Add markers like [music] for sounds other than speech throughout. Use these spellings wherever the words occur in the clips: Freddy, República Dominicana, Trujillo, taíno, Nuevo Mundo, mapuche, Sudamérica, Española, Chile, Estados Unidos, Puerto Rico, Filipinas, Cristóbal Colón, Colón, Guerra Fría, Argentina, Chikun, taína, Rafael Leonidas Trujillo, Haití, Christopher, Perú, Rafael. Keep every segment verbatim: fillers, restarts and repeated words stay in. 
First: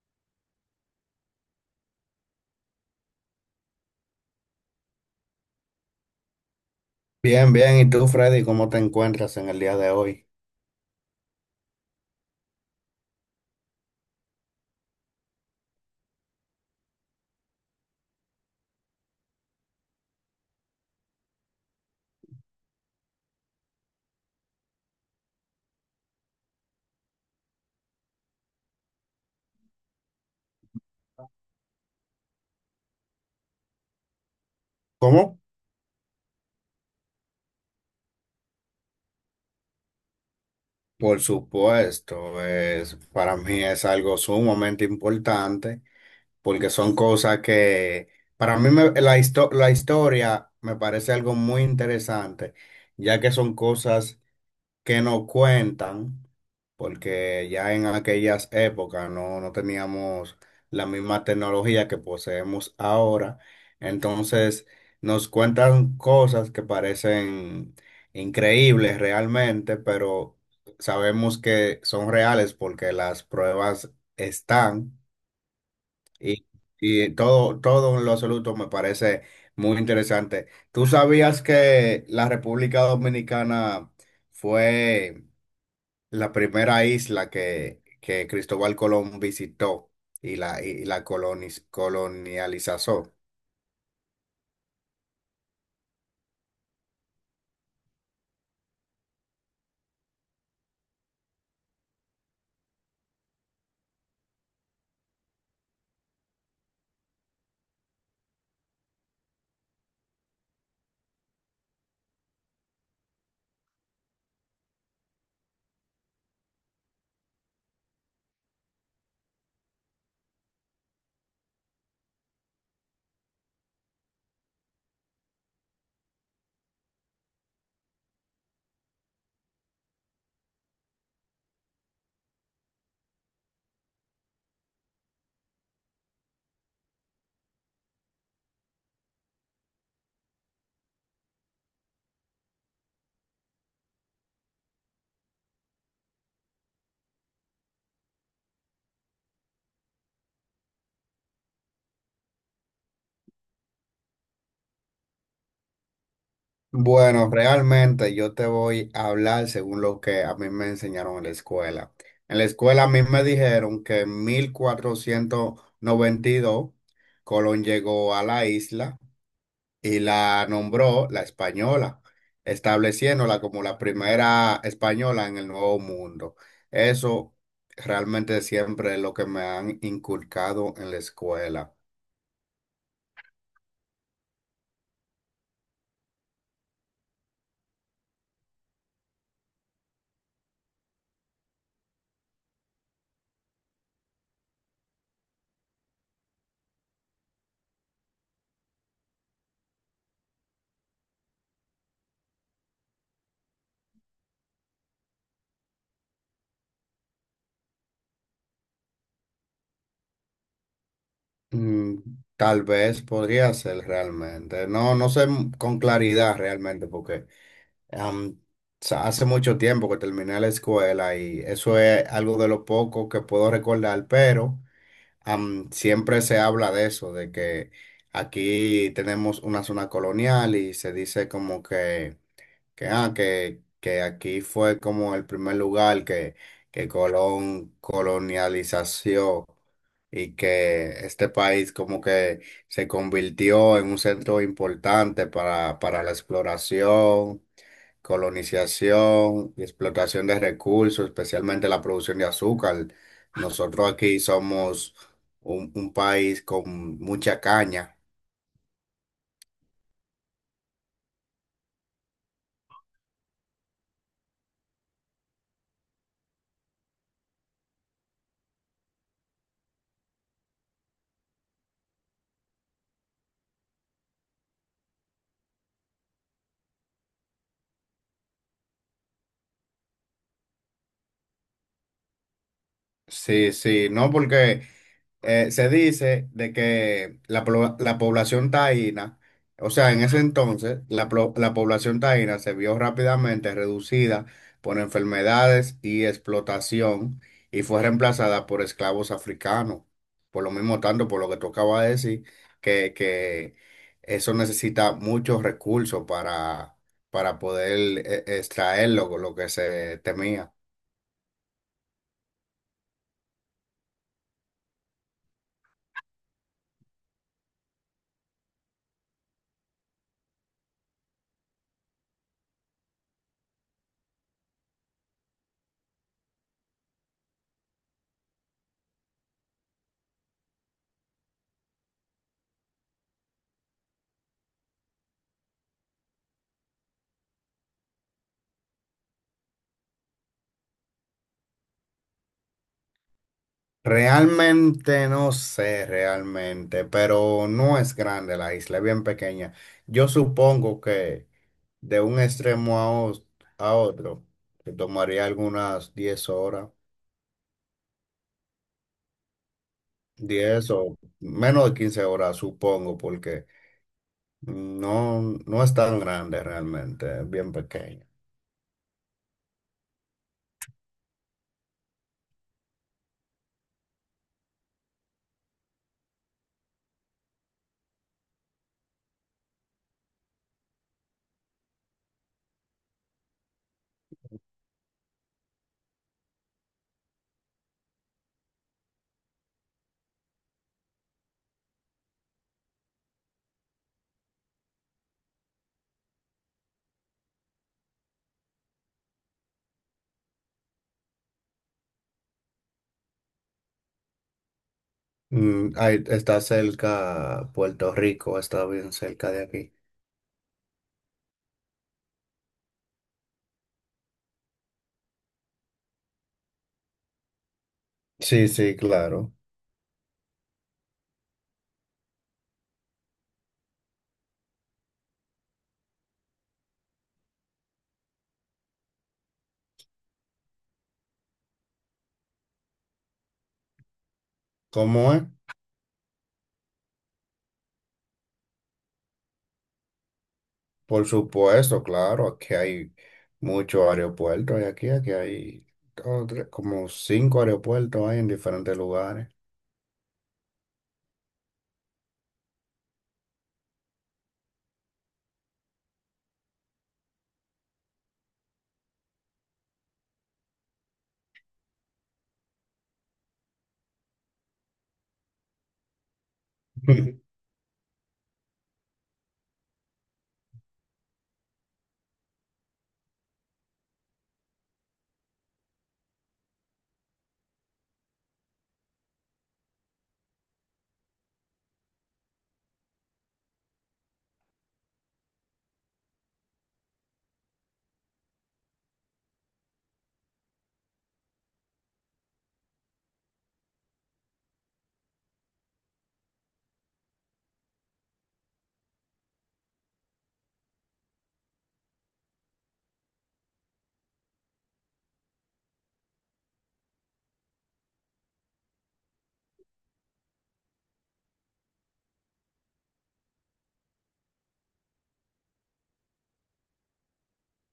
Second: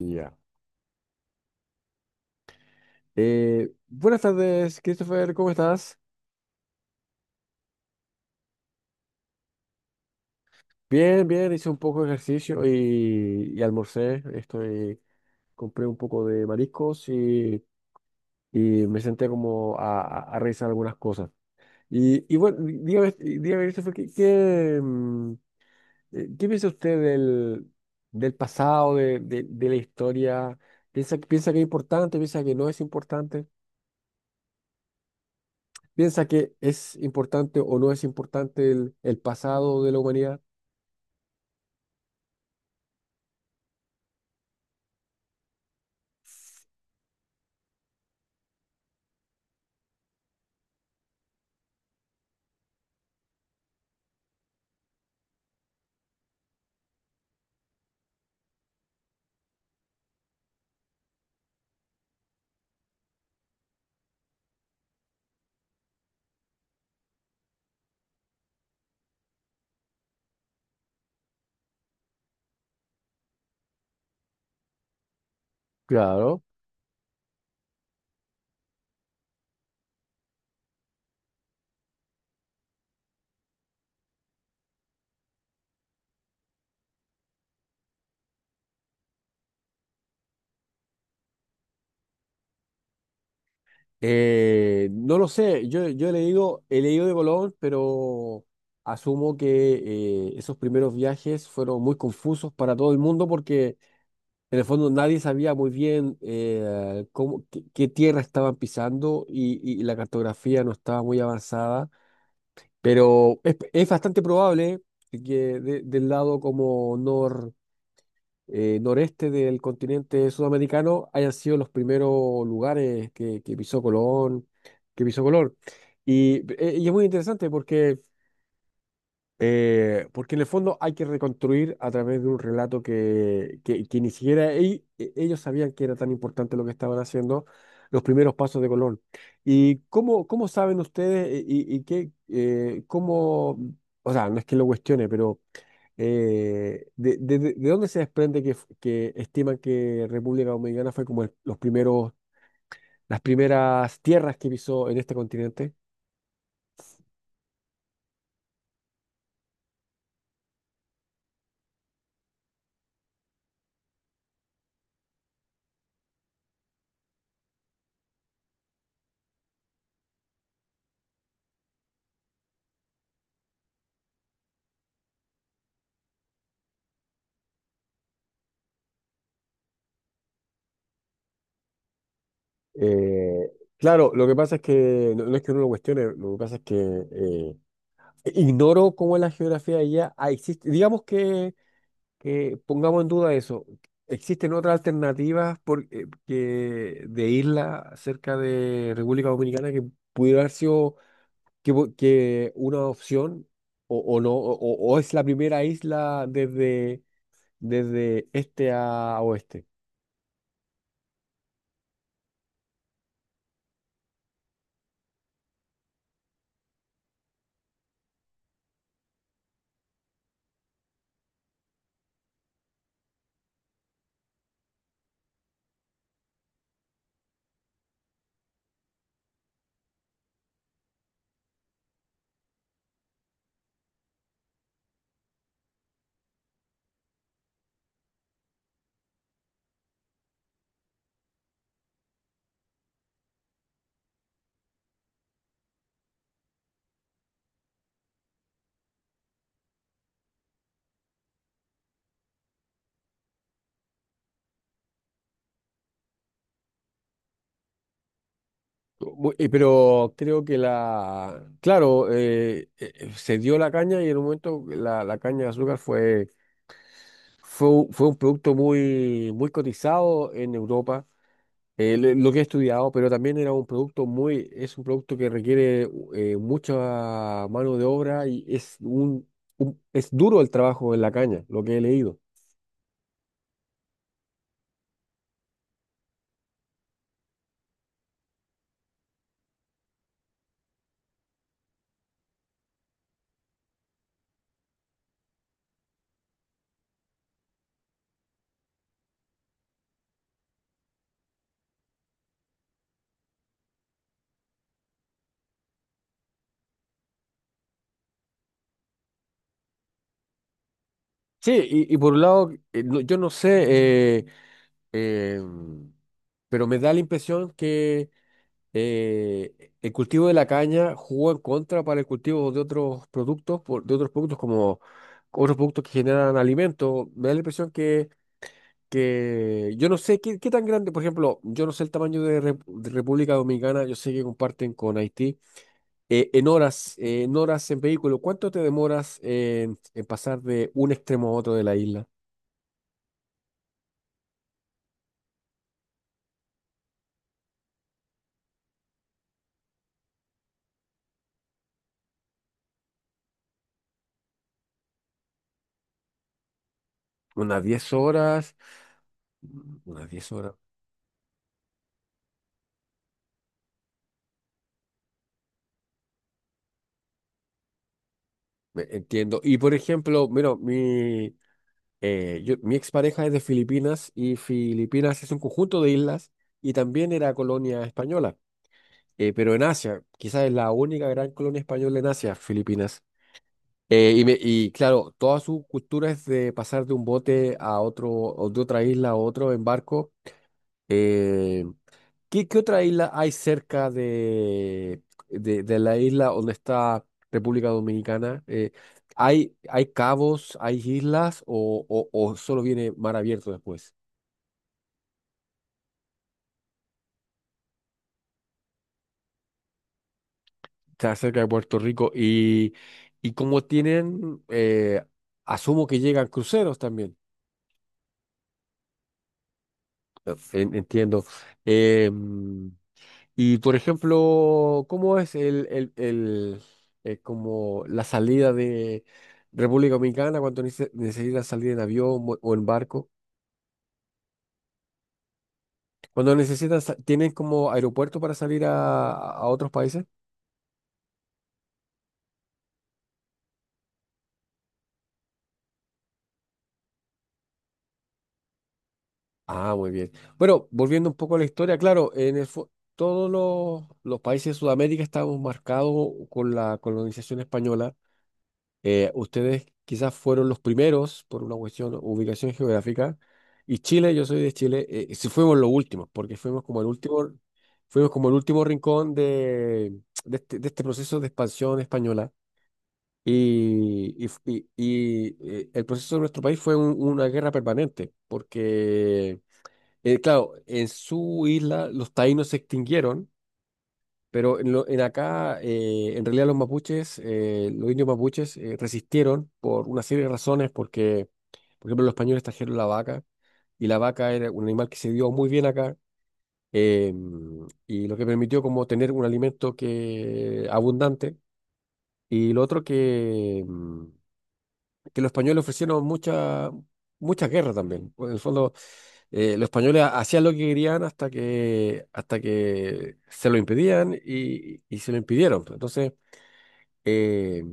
Ya. Eh, buenas tardes, Christopher, ¿cómo estás? Bien, bien. ¿Y tú, Freddy, cómo te encuentras en el día de hoy? Bien, bien, hice un poco de ejercicio y, y almorcé. Estoy, compré un poco de mariscos y, y me senté como a, a- a revisar algunas cosas. Y, y bueno, dígame, dígame, Christopher, ¿qué, qué, mm, eh, qué piensa usted del, del pasado, de, de- de la historia? ¿Piensa, piensa que es importante, piensa que no es importante? ¿Cómo? ¿Piensa que es importante o no es importante el el pasado de la humanidad? Por supuesto, es, para mí es algo sumamente importante porque son cosas que, para mí me- la, histo- la historia me parece algo muy interesante, ya que son cosas que no cuentan, porque ya en aquellas épocas no, no teníamos la misma tecnología que poseemos ahora. Entonces nos cuentan cosas que parecen increíbles realmente, pero sabemos que son reales porque las pruebas están Claro. y, y todo, todo en lo absoluto me parece muy interesante. ¿Tú sabías que la República Dominicana fue la primera isla que, que Cristóbal Colón visitó y la, y la coloniz- colonializó? Eh, no lo sé, yo, yo he leído, he leído de Colón, pero asumo que eh, esos primeros viajes fueron muy confusos para todo el mundo porque en el fondo nadie sabía muy bien eh, cómo, qué, qué tierra estaban pisando y, y la cartografía no estaba muy avanzada, pero es, es bastante probable que de- del lado como eh, noreste del continente sudamericano hayan sido los primeros lugares que, que pisó Colón, que pisó Colón. Y, eh, y es muy interesante porque, eh, porque en el fondo hay que reconstruir a través de un relato que, que, que ni siquiera e- e- ellos sabían que era tan importante lo que estaban haciendo, los primeros pasos de Colón. ¿Y cómo, cómo saben ustedes eh, y, y qué, eh, cómo, o sea, no es que lo cuestione, pero eh, de, de- de- de dónde se desprende que, f- que estiman que República Dominicana fue como el- los primeros, las primeras tierras que pisó en este continente? Bueno, realmente yo te voy a hablar según lo que a mí me enseñaron en la escuela. En la escuela a mí me dijeron que en mil cuatrocientos noventa y dos Colón llegó a la isla y la nombró la Española, estableciéndola como la primera española en el Nuevo Mundo. Eso realmente siempre es lo que me han inculcado en la escuela. Eh, claro, lo que pasa es que no, no es que uno lo cuestione, lo que pasa es que eh, ignoro cómo es la geografía de allá. Ah, existe, digamos que, que pongamos en duda eso. ¿Existen otras alternativas por, eh, que- de isla cerca de República Dominicana que pudiera haber sido que, po- que una opción o, o no o, o es la primera isla desde, desde este a oeste? Mm, Tal vez podría ser realmente. No, no sé m- con claridad realmente porque am, sa- hace mucho tiempo que terminé la escuela y eso es algo de lo poco que puedo recordar, pero am, siempre se habla de eso, de que aquí tenemos una zona colonial y se dice como que que, ah, que, que aquí fue como el primer lugar que, que Colón colonialización y que este país como que se convirtió en un centro importante para, para la exploración, colonización y explotación de recursos, especialmente la producción de azúcar. Nosotros aquí somos un, un país con mucha caña. Bu- eh, Pero creo que la, claro, eh, eh, eh, se dio la caña y en un momento la, la caña de azúcar fue, fue, un- fue un producto muy, muy cotizado en Europa, eh, lo lo que he estudiado, pero también era un producto muy, es un producto que requiere eh, mucha mano de obra y es un, un- es duro el trabajo en la caña, lo que he leído. Sí, sí, no porque... eh, se dice de que la, plo- la población taína, o sea, en ese entonces, la, plo- la población taína se vio rápidamente reducida por enfermedades y explotación y fue reemplazada por esclavos africanos. Por lo mismo tanto, por lo que tocaba decir, que, que eso necesita muchos recursos para, para poder eh, extraer lo lo que se temía. Sí, y, y por un lado, eh, no- yo no sé, eh, eh, pero me da la impresión que eh, el cultivo de la caña jugó en contra para el cultivo de otros productos, por- de otros productos como otros productos que generan alimentos. Me da la impresión que, que yo no sé qué, qué tan grande, por ejemplo, yo no sé el tamaño de, Re- de República Dominicana, yo sé que comparten con Haití. Eh, en horas, eh, en horas en vehículo, ¿cuánto te demoras en en pasar de un extremo a otro de la isla? Realmente no sé, realmente, pero no es grande la isla, es bien pequeña. Yo supongo que de un extremo a, os- a otro, que tomaría algunas diez horas, Unas diez horas, mm, unas diez horas, diez o menos de quince horas, supongo, porque no, no es tan grande realmente, es bien pequeña. me- entiendo. Y por ejemplo, mira, mi, eh, yo- mi expareja es de Filipinas y Filipinas es un conjunto de islas y también era colonia española, eh, pero en Asia, quizás es la única gran colonia española en Asia, Filipinas. Eh, y, me- y claro, toda su cultura es de pasar de un bote a otro, o de otra isla a otro en barco. Eh, ¿Qué, qué otra isla hay cerca de, de, de la isla donde está República Dominicana? Eh, ¿hay, hay cabos, hay islas o, o- o solo viene mar abierto después? Mm, ahí está cerca Puerto Rico, está bien cerca de aquí. Está cerca de Puerto Rico y, y como tienen, eh, asumo que llegan cruceros también, Sí, sí, claro. en- entiendo. Em, y por ejemplo, ¿cómo es el, el, el, eh, como la salida de República Dominicana cuando nece- necesitan salir en avión o o en barco? ¿Cómo es? Cuando necesitan, sa- ¿tienen como aeropuerto para salir a, a otros países? Por supuesto, claro, aquí hay muchos aeropuertos y aquí, aquí hay dos, tres, como cinco aeropuertos hay en diferentes lugares. Ah, muy bien. Bueno, volviendo un poco a la historia, claro, en el, fo- todos los, los países de Sudamérica estamos marcados con la colonización española. Eh, ustedes quizás fueron los primeros por una cuestión, ubicación geográfica, y Chile, yo soy de Chile, eh, sí fuimos los últimos, porque fuimos como el último, [laughs] fuimos como el último rincón de, de este, de este proceso de expansión española. Y, y, y- y, eh, el proceso de nuestro país fue un- una guerra permanente, porque, eh, claro, en su isla los taínos se extinguieron pero en, lo- en acá, eh, en realidad los mapuches, eh, los indios mapuches eh, resistieron por una serie de razones, porque, por ejemplo, los españoles trajeron la vaca, y la vaca era un animal que se dio muy bien acá, eh, y lo que permitió como tener un alimento que, abundante, y lo otro que, mm, que los españoles ofrecieron mucha, mucha guerra también. En el fondo, eh, los españoles ha- hacían lo que querían hasta que, hasta que se lo impedían y, y se lo impidieron, pues. Entonces, eh,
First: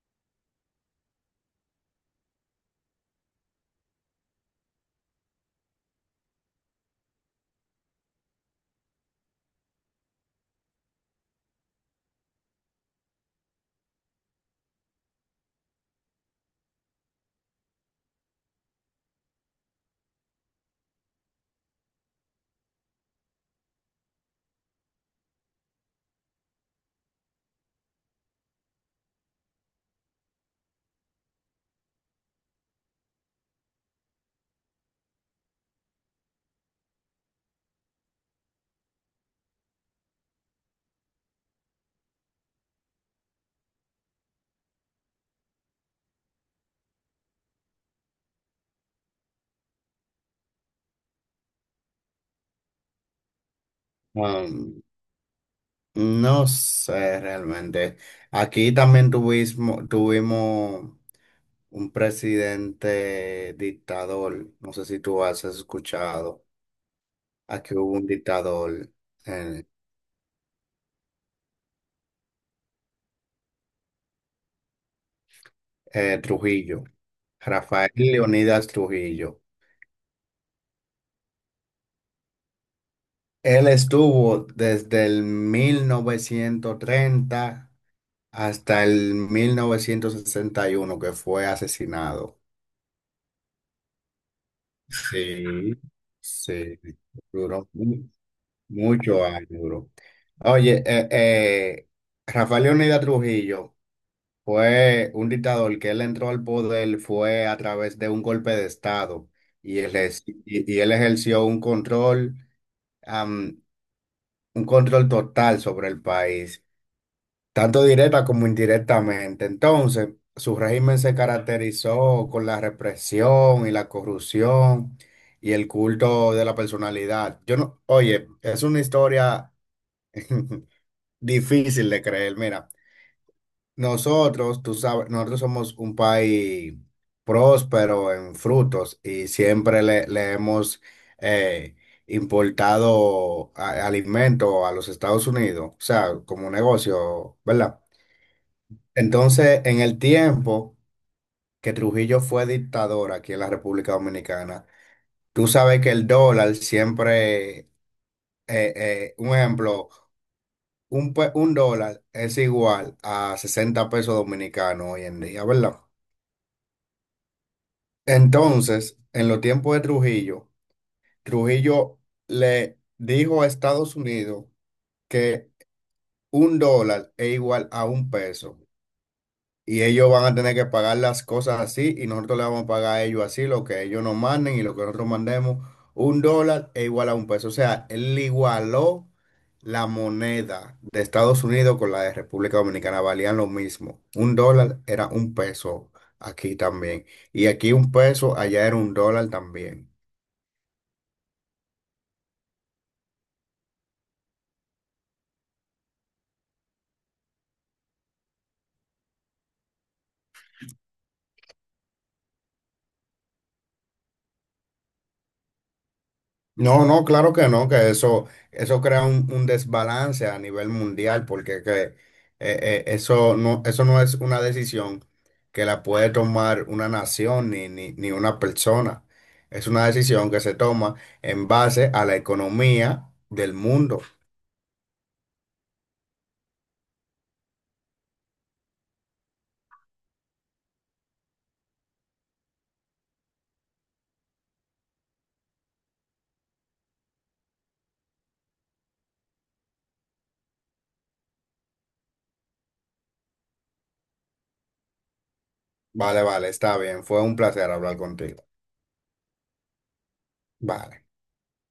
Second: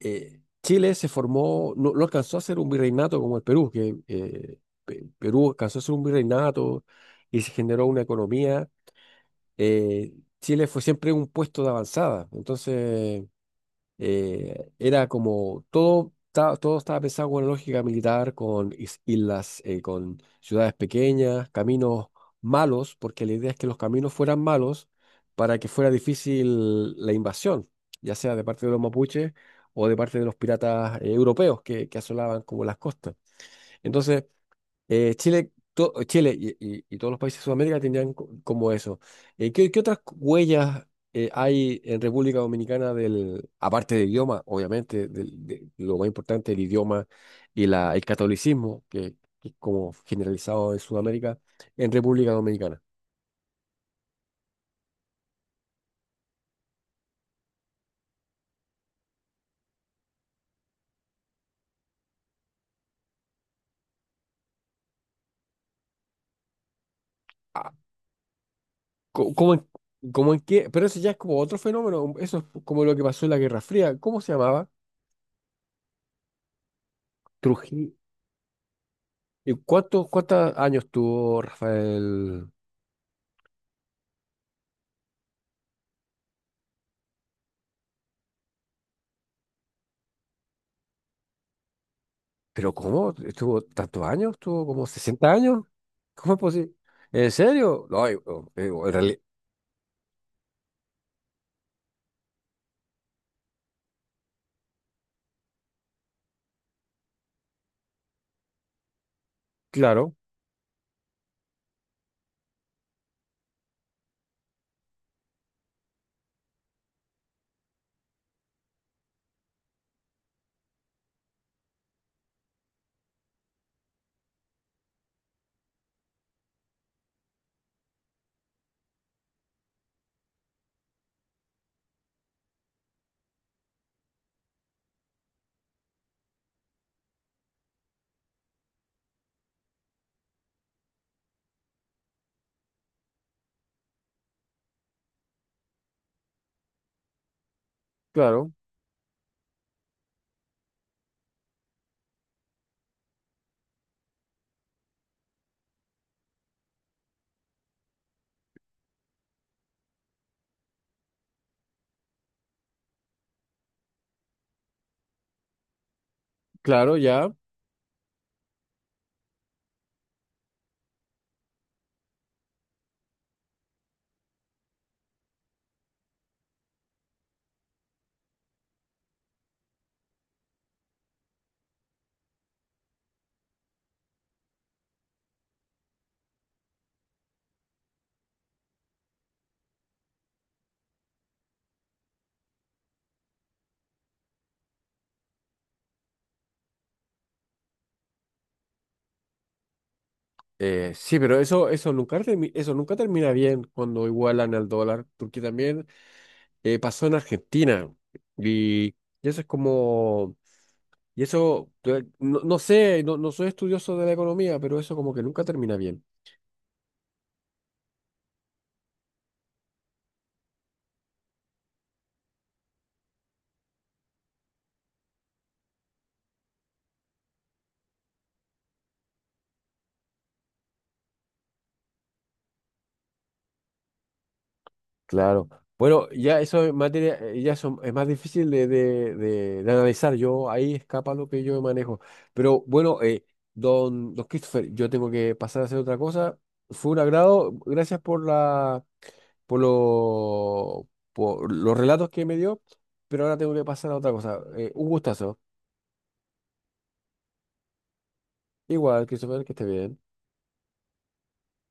eh, Chile se formó, no, no alcanzó a ser un virreinato como el Perú, que eh, Pe- Perú alcanzó a ser un virreinato y se generó una economía. eh, Chile fue siempre un puesto de avanzada, entonces eh, era como todo, ta- todo estaba pensado con lógica militar, con is- islas, eh, con ciudades pequeñas, caminos malos, porque la idea es que los caminos fueran malos para que fuera difícil la invasión, ya sea de parte de los mapuches o de parte de los piratas, eh, europeos que, que asolaban como las costas. Entonces, eh, Chile, to- Chile y, y- y todos los países de Sudamérica tendrían co- como eso. Eh, ¿qué, qué otras huellas eh, hay en República Dominicana del, aparte del idioma, obviamente, del- de, lo más importante, el idioma y la, el catolicismo, que, que es como generalizado en Sudamérica, en República Dominicana? Um, no sé realmente. Aquí también tuvimos, tuvimos un presidente dictador. No sé si tú has escuchado. Ah, Aquí hubo un dictador, co- ¿cómo, eh, en, cómo en qué? Pero eso ya es como otro fenómeno, eso es como lo que pasó en la Guerra Fría. ¿Cómo se llamaba? eh, Trujillo, Trujillo. Rafael Leonidas Trujillo. ¿Y cuántos, cuántos años tuvo Rafael? Él estuvo desde el mil novecientos treinta hasta el mil novecientos sesenta y uno, que fue asesinado. ¿Pero cómo? ¿Estuvo tantos años? ¿Estuvo como sesenta años? Sí, ¿Cómo es posible? sí, ¿En duró serio? No, mu- eh, oh, eh, oh, en reali- mucho años duró. Oye, eh, eh, Rafael Leónidas Trujillo fue un dictador que él entró al poder fue a través de un golpe de Estado y él, Claro, es- y, y él ejerció un control, am, un control total sobre el país, tanto directa como indirectamente. Entonces, su régimen se caracterizó con la represión y la corrupción y el culto de la personalidad. Yo no, oye, es una historia [laughs] difícil de creer. Mira, nosotros, tú sabes, nosotros somos un país próspero en frutos y siempre le, le hemos eh, importado a- alimentos a los Estados Unidos, o sea, como un negocio, ¿verdad? claro, Entonces, en el tiempo que Trujillo fue dictador aquí en la República Dominicana, tú sabes que el dólar siempre, eh, eh, un ejemplo, un, pe- un dólar es igual a sesenta pesos dominicanos hoy en día, ¿verdad? claro, ya. Entonces, en los tiempos de Trujillo, Trujillo le dijo a Estados Unidos que un dólar es igual a un peso. Y ellos van a tener que pagar las cosas así y nosotros le vamos a pagar a ellos así, lo que ellos nos manden y lo que nosotros mandemos, un dólar es igual a un peso. O sea, él igualó la moneda de Estados Unidos con la de República Dominicana, valían lo mismo. Un dólar era un peso aquí también. Y aquí un peso, allá era un dólar también. Eh, sí, pero eso, eso nunca termi- eso nunca termina bien cuando igualan el dólar, porque también eh, pasó en Argentina. Y, y eso es como, y eso, eh, no, no sé, no, no soy estudioso de la economía, pero eso como que nunca termina bien. No, no, claro que no, que eso, eso crea un, un desbalance a nivel mundial, porque que, eh, eh, eso no, eso no es una decisión que la puede tomar una nación ni, ni, ni una persona. Es una decisión que se toma en base a la economía del mundo. Claro. Bueno, ya eso es materia, eh, ya son, es más difícil de, de- de- de analizar. Yo ahí escapa lo que yo manejo. Pero bueno, eh, don, don Christopher, yo tengo que pasar a hacer otra cosa. Fue un agrado. Gracias por la, por lo, por los relatos que me dio. Pero ahora tengo que pasar a otra cosa. Eh, un gustazo. Vale, vale, está bien. Fue un placer hablar contigo. Igual, Christopher, que esté bien. Vale.